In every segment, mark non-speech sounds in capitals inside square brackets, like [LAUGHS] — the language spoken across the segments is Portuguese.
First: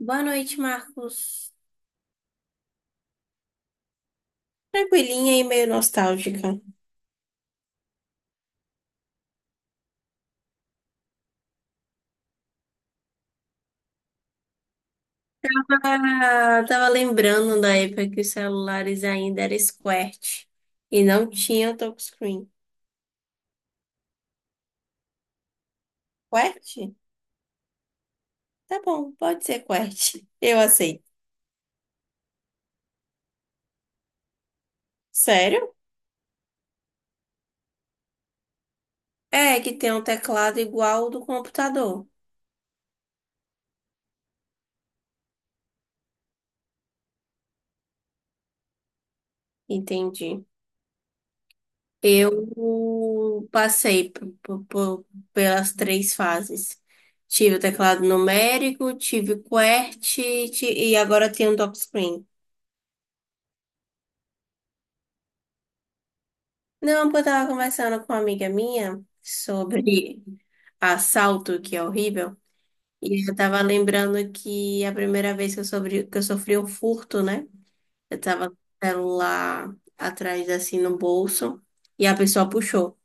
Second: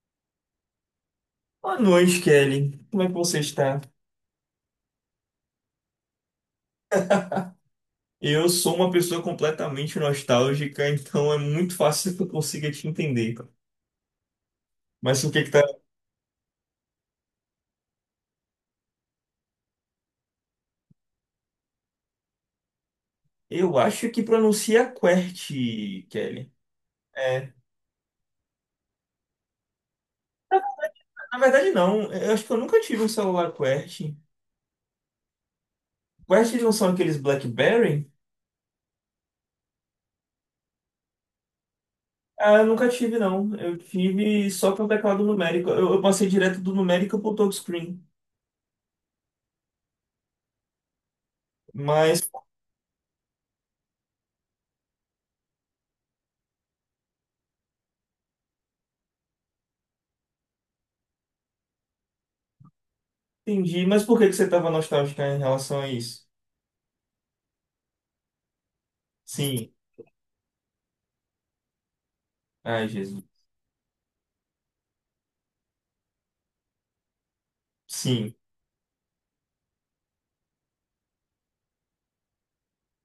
Boa noite, Marcos. Boa noite, Kelly. Como é que você está? Tranquilinha e meio nostálgica. Eu sou uma pessoa completamente nostálgica, [LAUGHS] então é muito fácil que eu consiga te entender. Mas o que que tá? Tava lembrando da época que os celulares ainda eram square e não tinham touchscreen. Eu acho que pronuncia QWERTY, Kelly. Quert? É. Tá bom, pode ser Quert. Eu aceito. Na verdade, não. Eu acho que eu nunca tive um celular QWERTY. Sério? QWERTY não são aqueles BlackBerry? É, que tem um teclado igual ao do computador. Ah, eu nunca tive, não. Eu tive só para o teclado numérico. Eu passei direto do numérico para o touchscreen. Entendi. Mas Eu passei pelas três fases. Tive o teclado numérico, tive e agora tenho touchscreen. entendi. Mas por que que você estava nostálgica em relação a isso? Não, porque eu tava conversando com uma amiga minha Sim. sobre assalto, que é horrível, Ai, Jesus. e eu tava lembrando que a primeira vez que eu sofri um furto, né? Eu Sim. tava com o celular atrás, assim, no bolso, e a pessoa puxou.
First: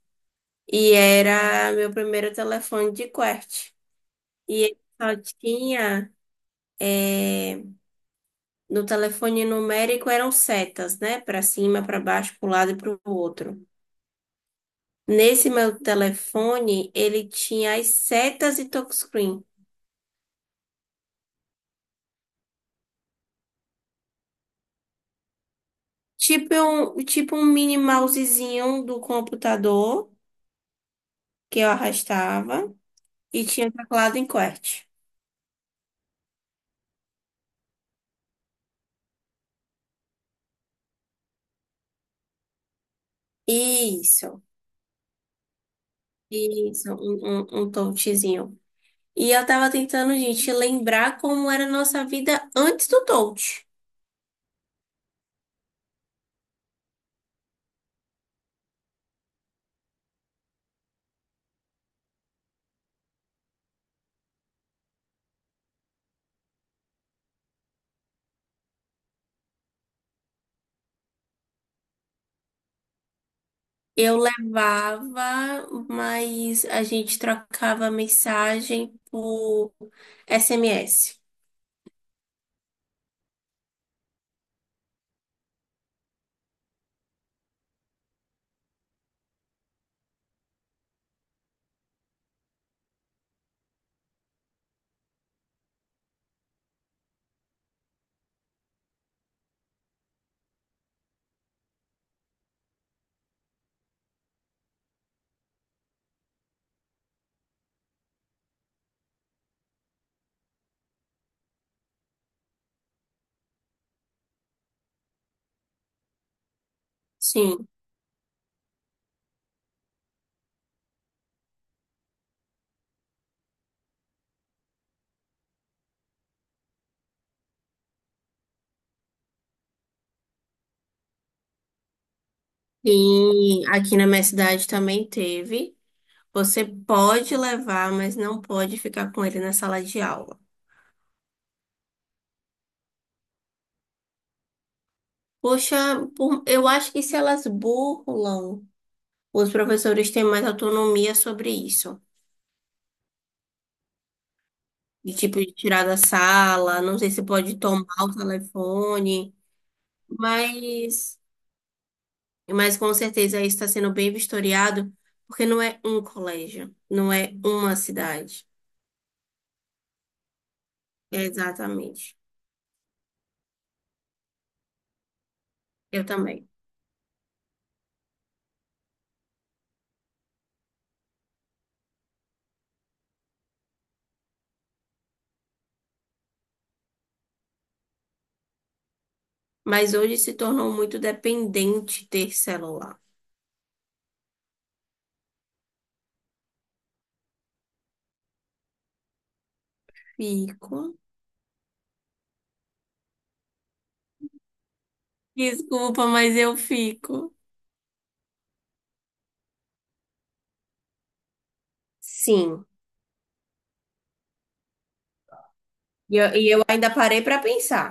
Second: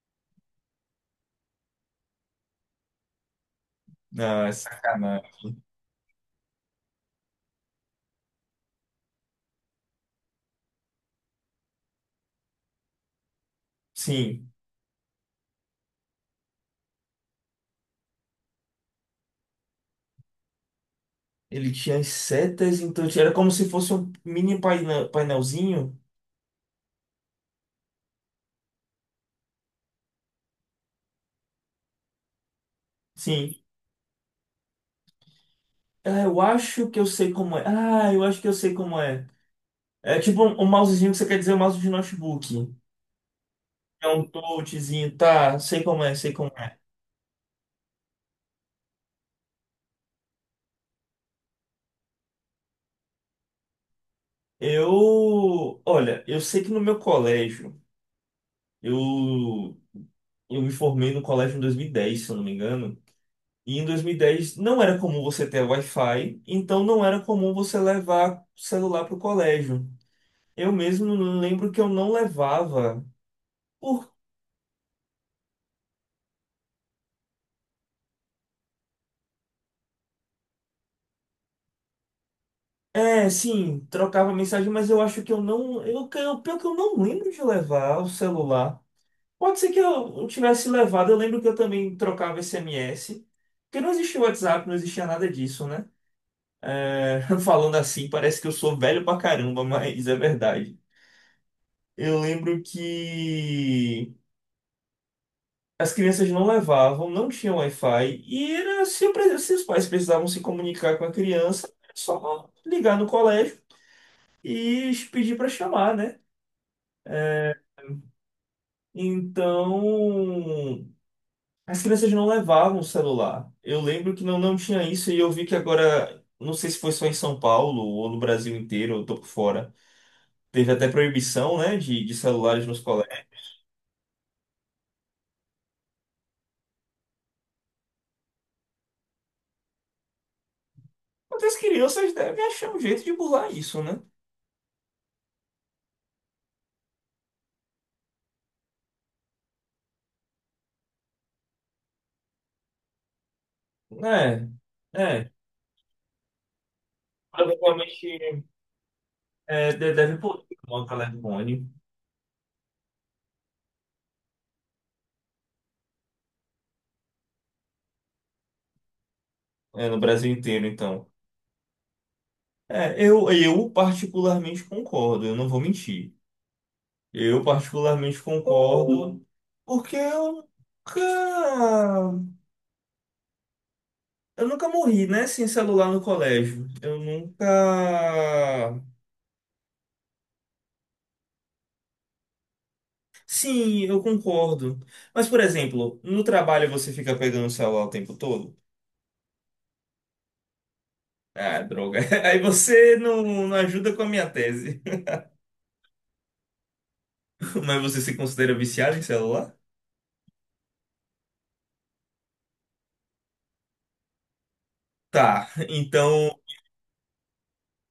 E era meu primeiro telefone de QWERTY. Ah, é E ele só sacanagem. Eh, no telefone numérico eram setas, né? Pra cima, pra baixo, pro lado e pro outro. Sim, Nesse meu telefone, ele tinha as setas e touchscreen. ele tinha as setas, então era como se fosse um mini painel, painelzinho. Tipo um mini mousezinho do computador que eu arrastava e Sim. tinha teclado em QWERTY. Ah, eu acho que eu sei como é. Ah, eu acho que eu sei como é. É tipo um mousezinho que você quer dizer um mouse de notebook. É um Isso, touchzinho, tá? Sei como é, sei como é. isso, um touchzinho. E eu tava tentando, gente, lembrar como era a nossa vida antes do touch. Eu, olha, eu sei que no meu colégio, eu, eu me formei no colégio em 2010 se eu não me engano. E em 2010 não era comum você ter Wi-Fi, então não era comum você levar celular para o colégio. Eu mesmo lembro que eu não levava. Por... Eu levava, mas a gente trocava mensagem por SMS. É, sim, trocava mensagem, mas eu acho que eu não. Pior que eu não lembro de levar o celular. Pode ser que eu tivesse levado, eu lembro que eu também trocava SMS. Porque não existia WhatsApp, não existia nada disso, né? É, [LAUGHS] falando assim, parece que eu sou velho pra caramba, mas é verdade. Eu lembro que. As crianças não levavam, não tinha Wi-Fi, e era, se os pais precisavam se comunicar com a criança, era só ligar no colégio e pedir para chamar, né? Sim. Então, as crianças não levavam o celular. Eu lembro que não, não tinha isso, e eu vi que agora, não sei se foi só em São Paulo ou no Brasil inteiro, eu tô por fora. Teve até proibição, né, de celulares nos colégios. Sim, aqui na minha cidade também teve. Você pode levar, mas não pode ficar com ele na sala de aula. Mas as crianças devem achar um jeito de burlar isso, né? Poxa, eu acho que se elas burlam, os professores têm mais autonomia sobre isso. É, De é. tipo, de tirar da sala, não sei se pode tomar o Provavelmente. telefone, É, deve poder uma mas, Caledônia mas com certeza isso está sendo bem vistoriado, porque não é um colégio, não é uma cidade. é, no Brasil inteiro, então. Exatamente. É, eu particularmente concordo, eu não vou Eu mentir. também. Eu particularmente concordo porque eu nunca morri, né, sem celular no colégio. Eu nunca... Mas hoje se tornou muito dependente ter celular. Sim, eu concordo. Mas, por exemplo, no trabalho você fica pegando o celular o tempo todo? Fico. Ah, droga. [LAUGHS] Aí você não ajuda com a minha tese. Desculpa, mas eu fico. [LAUGHS] Mas você se considera viciado em celular? Sim. Tá, E eu, então, e eu ainda parei para pensar.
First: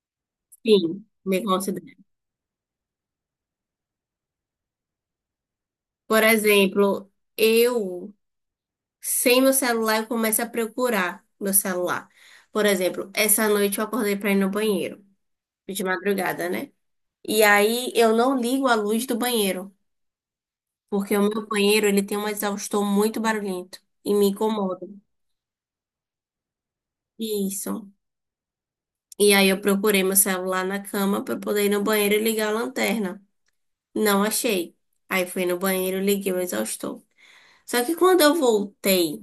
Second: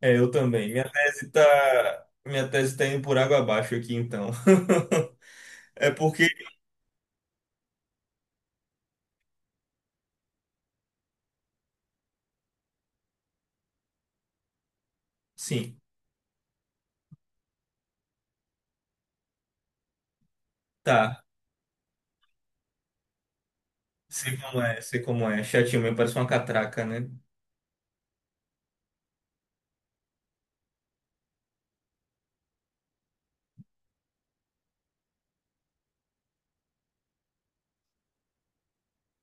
é, eu também. Minha Sim, tese me considero. tá, minha tese tá indo por água abaixo aqui, então. [LAUGHS] É Por porque, exemplo, eu, sem meu celular, eu começo a procurar meu celular. Por exemplo, essa noite eu acordei para ir no banheiro, sim, de madrugada, né? E aí eu não ligo a luz do banheiro, porque o tá. meu banheiro ele tem um exaustor muito barulhento e me Sei como é, incomoda. sei como é. Chatinho mesmo, parece uma catraca, né? Isso. E aí eu procurei meu celular na cama para poder ir no banheiro e ligar a lanterna. Não achei. Aí fui no banheiro, liguei o exaustor. Só que quando eu voltei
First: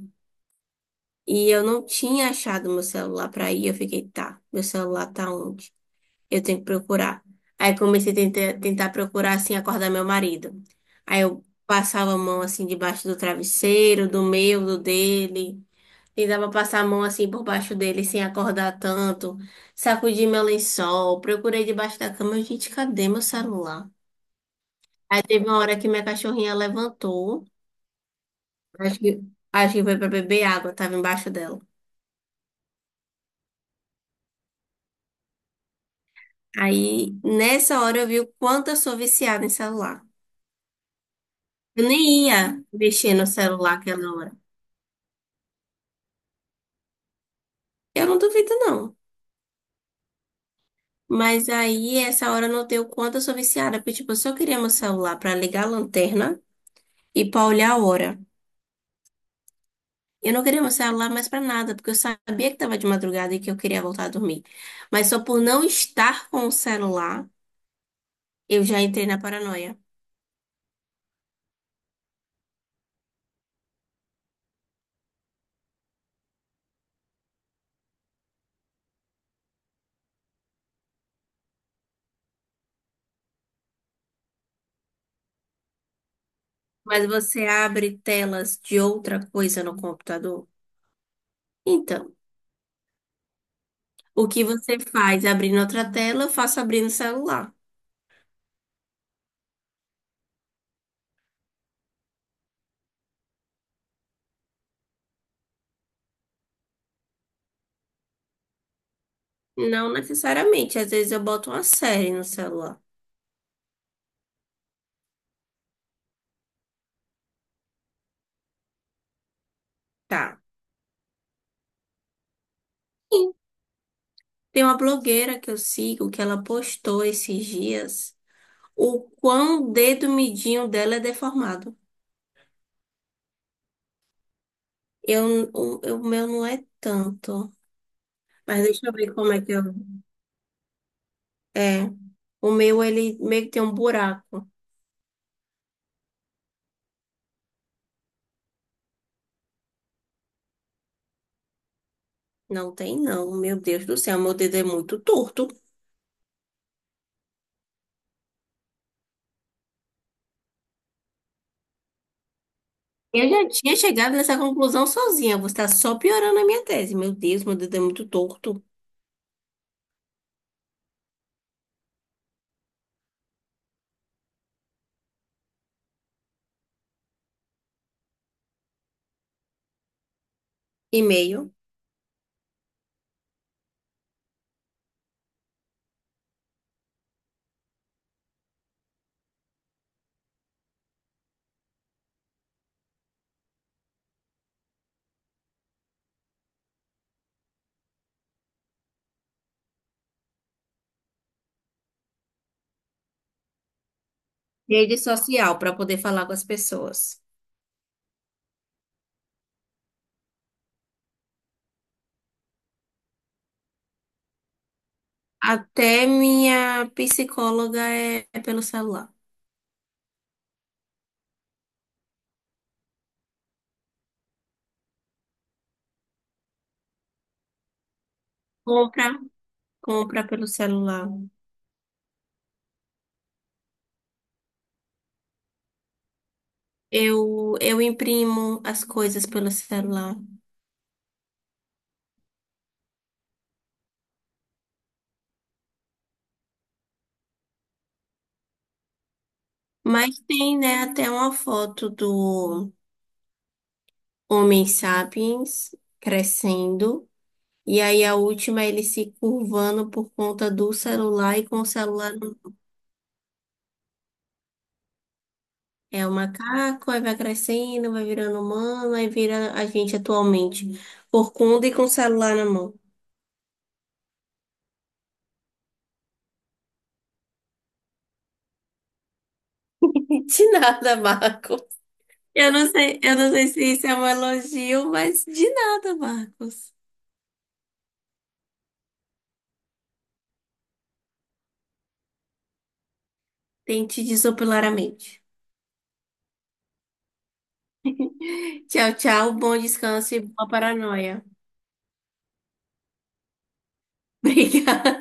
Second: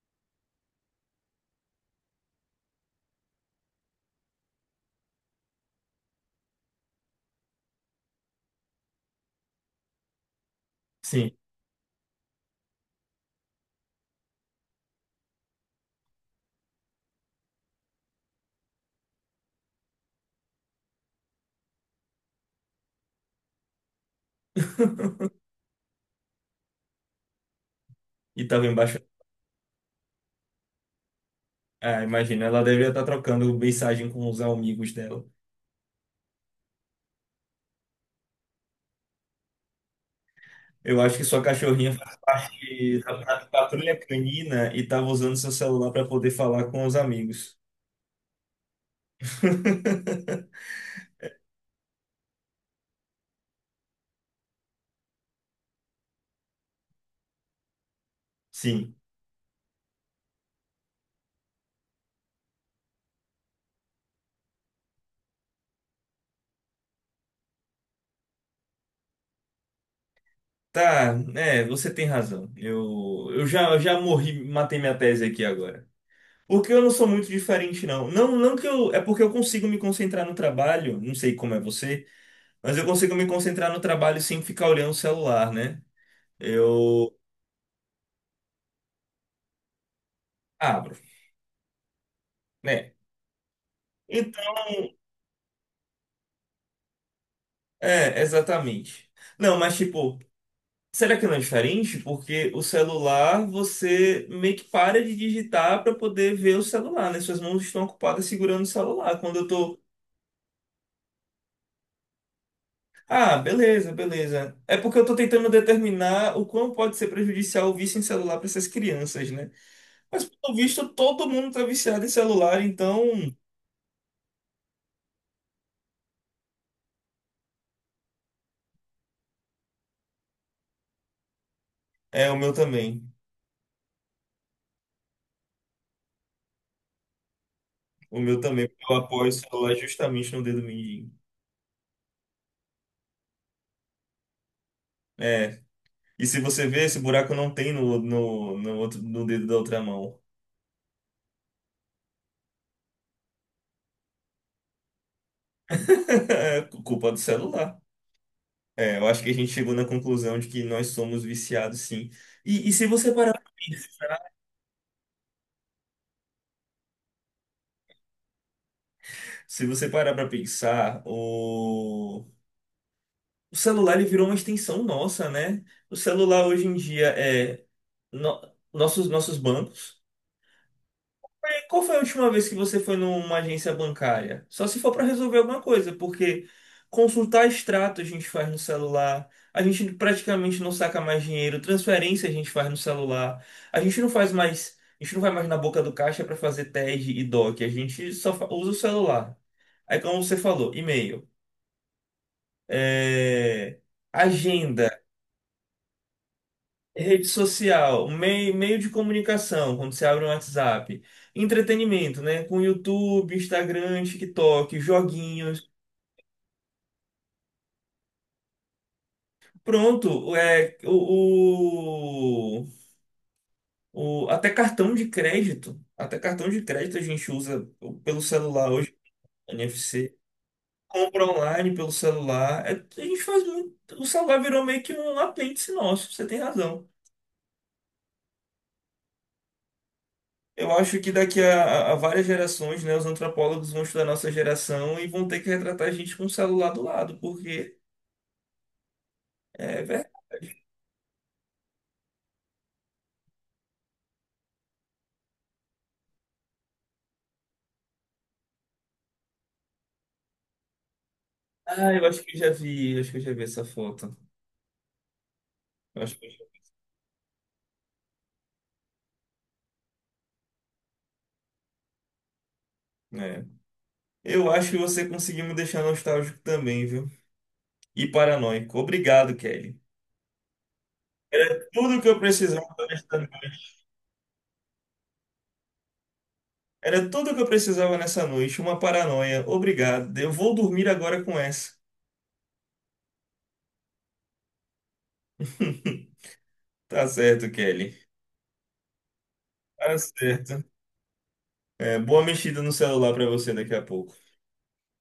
e eu não tinha achado meu celular para ir, eu fiquei, tá, meu celular tá onde? Eu tenho que procurar. Aí comecei a tentar procurar assim, acordar meu marido. Aí Sim. eu passava a mão assim debaixo do travesseiro, do meu, do dele. E dava pra passar a mão assim por baixo dele sem acordar tanto. Sacudi meu lençol, procurei debaixo da cama. Eu, gente, cadê meu celular? Aí [LAUGHS] teve uma hora que minha cachorrinha levantou. E tava embaixo. Acho que, acho que foi pra beber água, tava embaixo dela. Ah, imagina, ela deveria estar trocando mensagem com os amigos dela. Aí nessa hora eu vi o quanto eu sou viciada em celular. Eu acho que sua Eu cachorrinha nem faz ia parte mexer da no da celular patrulha aquela hora. canina e tava usando seu celular para poder falar com os amigos. Eu não duvido, não. [LAUGHS] Mas aí, essa hora eu notei o quanto eu sou viciada, porque, tipo, eu só queria meu celular pra ligar a lanterna e pra olhar a hora. Sim. Eu não queria meu celular mais pra nada, porque eu sabia que tava de madrugada e que eu queria voltar a dormir. Mas só por não estar com o celular, eu já entrei na paranoia. Tá, é, você tem razão. Eu já morri, matei minha tese aqui agora. O que eu não sou muito diferente, não. Não, não que eu. É porque eu consigo me concentrar no trabalho, não sei como é você, mas eu consigo me concentrar no trabalho sem ficar olhando o celular, né? Mas Eu você abre telas de outra coisa no computador? abro, Então, né? o que Então, você faz abrindo outra tela, eu faço abrindo o celular. é, exatamente. Não, mas tipo, será que não é diferente? Porque o celular, você meio que para de digitar para poder ver o celular, né? Suas mãos estão ocupadas segurando o celular. Quando eu tô. Não necessariamente, às vezes eu boto uma série no celular. Ah, beleza, beleza. É porque eu tô tentando determinar o quão pode ser prejudicial o vício em celular para essas crianças, né? Mas, Tá. pelo visto, todo mundo tá viciado em celular, Sim. então Tem uma blogueira que eu sigo que ela postou esses dias o quão o dedo midinho dela é deformado. é o meu também. O meu não é tanto. O meu Mas também, deixa eu porque eu ver apoio o como é que eu. celular justamente no dedo mindinho. É. O meu, ele meio que tem um buraco. É. E se você vê, esse buraco não tem no outro, no dedo da outra mão. Não tem, não. Meu Deus do céu, meu dedo é muito torto. [LAUGHS] É culpa do celular. É, eu acho que a gente chegou na conclusão de que nós somos viciados, sim. E se você Eu parar, já tinha chegado nessa conclusão sozinha. Você está só piorando a minha tese. Meu Deus, meu dedo é muito torto. se você parar para pensar, o celular ele virou uma extensão nossa, né? O celular hoje em dia é no- nossos bancos. E-mail, E qual foi a última vez que você foi numa agência bancária? Só se for para resolver alguma coisa, porque consultar extrato a gente faz no celular, a gente praticamente não saca mais dinheiro, transferência a gente faz no celular, a gente não faz mais, a gente não vai mais na boca do caixa para fazer TED e DOC, a gente só usa o celular. Aí como você falou, e-mail, é, rede agenda. social para poder falar com as pessoas. Rede social, meio de comunicação, quando você abre um WhatsApp. Entretenimento, né? Com YouTube, Instagram, TikTok, joguinhos. Até minha psicóloga é pelo celular. Pronto, é, até cartão de crédito. Até cartão de crédito a gente usa pelo celular hoje, Compra, NFC. compra pelo celular. Compra online pelo celular. É, a gente faz muito. O celular virou meio que um apêndice nosso, você tem razão. Eu imprimo as coisas pelo celular. Eu acho que daqui a várias gerações, né, os antropólogos vão estudar nossa geração e vão ter que retratar a gente com o celular do lado, porque é Mas verdade. tem, né, até uma foto do Homem Sapiens crescendo. E aí a última é ele se curvando por conta do celular e com o Ah, eu celular acho que no- eu já vi, eu acho que eu já vi essa foto. Eu é o acho que macaco, aí vai crescendo, vai virando humano, aí vira a gente atualmente, por conta e com o celular na mão. É. Eu acho que você conseguiu me deixar nostálgico também, viu? E paranoico. Obrigado, Kelly. [LAUGHS] De nada, Era Marcos. tudo que eu precisava Eu nessa não sei noite. se isso é um elogio, mas de nada, Marcos. Era tudo que eu precisava nessa noite, uma paranoia. Obrigado. Eu vou dormir agora com essa. Tente desopilar a mente. [LAUGHS] Tá certo, Kelly. Tchau, tchau, bom Tá descanso e boa certo. paranoia. É, boa mexida no celular pra você daqui a pouco. Obrigada.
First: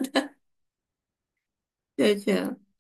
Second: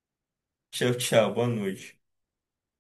Tchau, tchau. Boa [LAUGHS] noite. Tchau, tchau.